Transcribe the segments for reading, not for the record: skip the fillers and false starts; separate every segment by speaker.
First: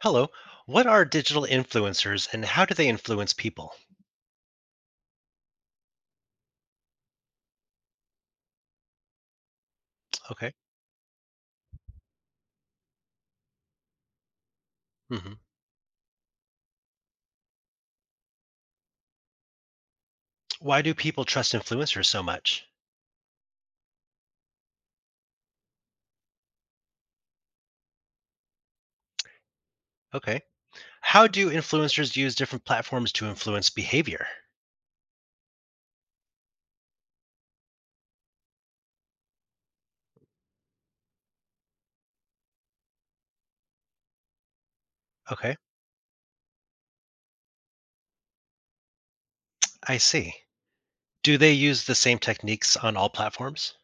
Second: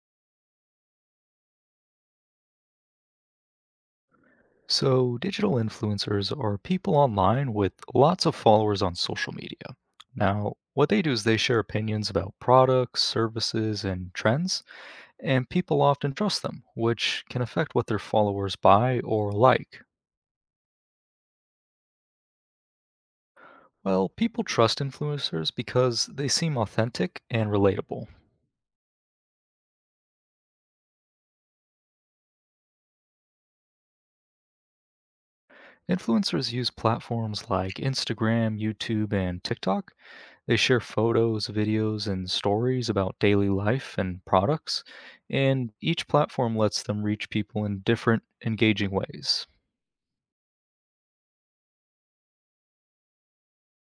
Speaker 1: Hello. What are digital influencers and how do they influence people?
Speaker 2: So, digital influencers are people online with lots of followers on social media. Now,
Speaker 1: Okay.
Speaker 2: what they do is they share opinions about products, services, and trends,
Speaker 1: Hmm.
Speaker 2: and people often trust them, which can affect what their followers buy or like.
Speaker 1: Why do people trust influencers so much?
Speaker 2: Well, people trust influencers because they seem authentic and relatable.
Speaker 1: Okay. How do influencers use different platforms to influence behavior?
Speaker 2: Influencers use platforms like Instagram, YouTube, and TikTok. They share photos, videos, and stories about daily life and products,
Speaker 1: Okay.
Speaker 2: and each platform lets them reach people in different, engaging ways.
Speaker 1: I see. Do they use the same techniques on all platforms?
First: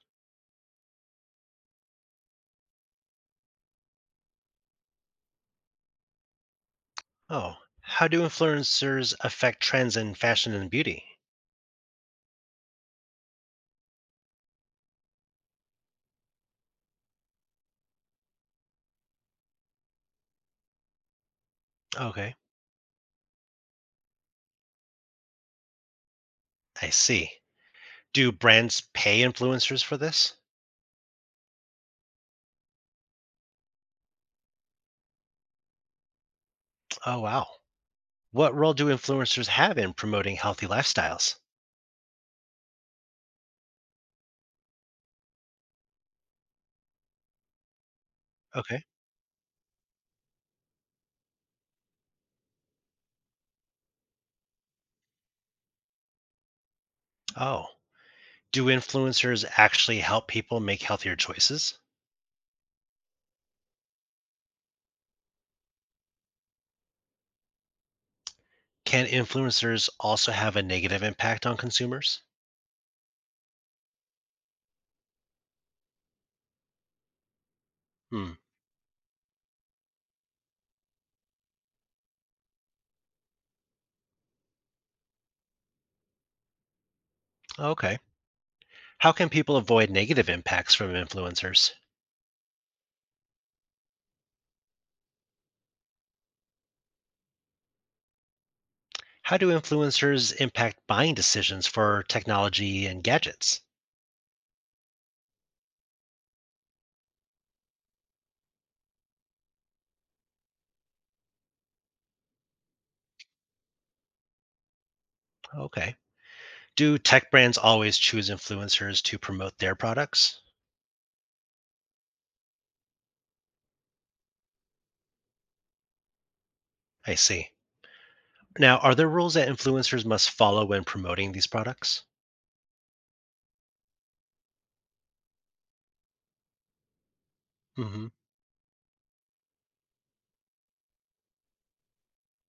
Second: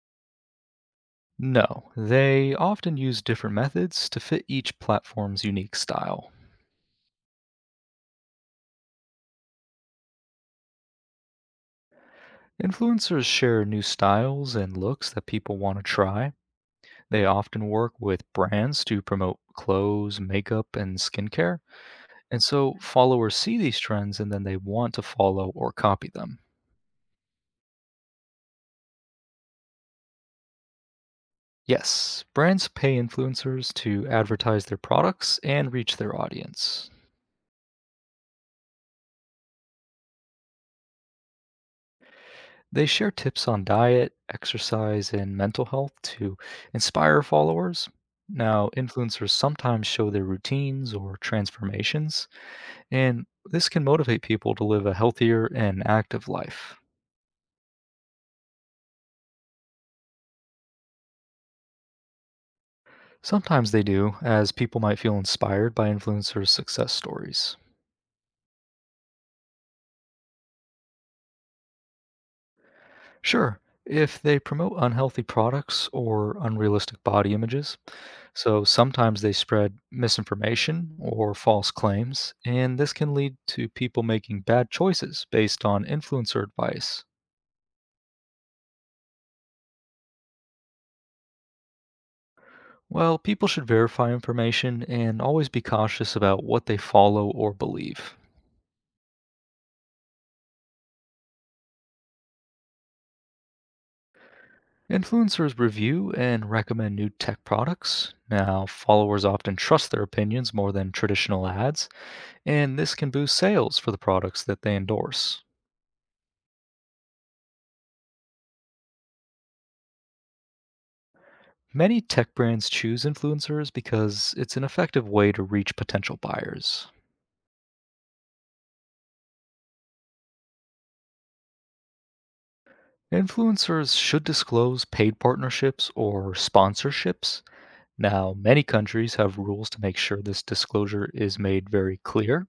Speaker 2: No, they often use different methods to fit each platform's unique style.
Speaker 1: Oh. How do influencers affect trends in fashion and beauty?
Speaker 2: Influencers share new styles and looks that people want to try. They often work with brands to promote clothes, makeup, and skincare.
Speaker 1: Okay.
Speaker 2: And so followers see these trends and then they want to follow or copy them.
Speaker 1: I see. Do brands pay influencers for this?
Speaker 2: Yes, brands pay influencers to advertise their products and reach their audience.
Speaker 1: Oh, wow. What role do influencers have in promoting healthy lifestyles?
Speaker 2: They share tips on diet, exercise, and mental health to inspire followers. Now,
Speaker 1: Okay.
Speaker 2: influencers sometimes show their routines or transformations, and this can motivate people to live a healthier and active life.
Speaker 1: Oh. Do influencers actually help people make healthier choices?
Speaker 2: Sometimes they do, as people might feel inspired by influencers' success stories.
Speaker 1: Can influencers also have a negative impact on consumers?
Speaker 2: Sure, if they promote unhealthy products or unrealistic body images.
Speaker 1: Hmm.
Speaker 2: So sometimes they spread misinformation or false claims, and this can lead to people making bad choices based on influencer advice.
Speaker 1: Okay. How can people avoid negative impacts from influencers?
Speaker 2: Well, people should verify information and always be cautious about what they follow or believe.
Speaker 1: How do influencers impact buying decisions for technology and gadgets?
Speaker 2: Influencers review and recommend new tech products. Now, followers often trust their opinions more than traditional ads, and this can boost sales for the products that they endorse.
Speaker 1: Okay. Do tech brands always choose influencers to promote their products?
Speaker 2: Many tech brands choose influencers because it's an effective way to reach potential buyers.
Speaker 1: I see. Now, are there rules that influencers must follow when promoting these products?
Speaker 2: Influencers should disclose paid partnerships or sponsorships.
Speaker 1: Hmm.
Speaker 2: Now, many countries have rules to make sure this disclosure is made very clear.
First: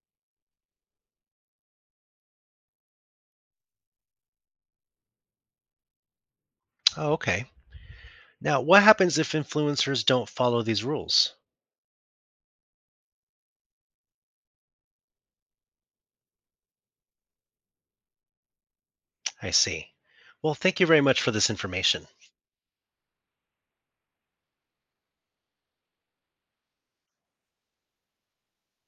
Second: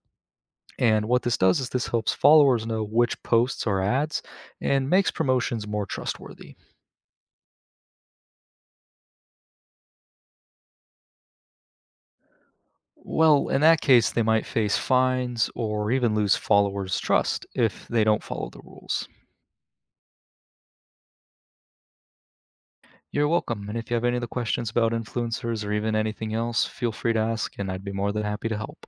Speaker 2: And what this does is this helps followers know which posts are ads and makes promotions more trustworthy.
Speaker 1: Oh, okay. Now, what happens if influencers don't follow these rules?
Speaker 2: Well, in that case, they might face fines or even lose followers' trust if they don't follow the rules.
Speaker 1: I see. Well, thank you very much for this information.
Speaker 2: You're welcome. And if you have any other questions about influencers or even anything else, feel free to ask, and I'd be more than happy to help.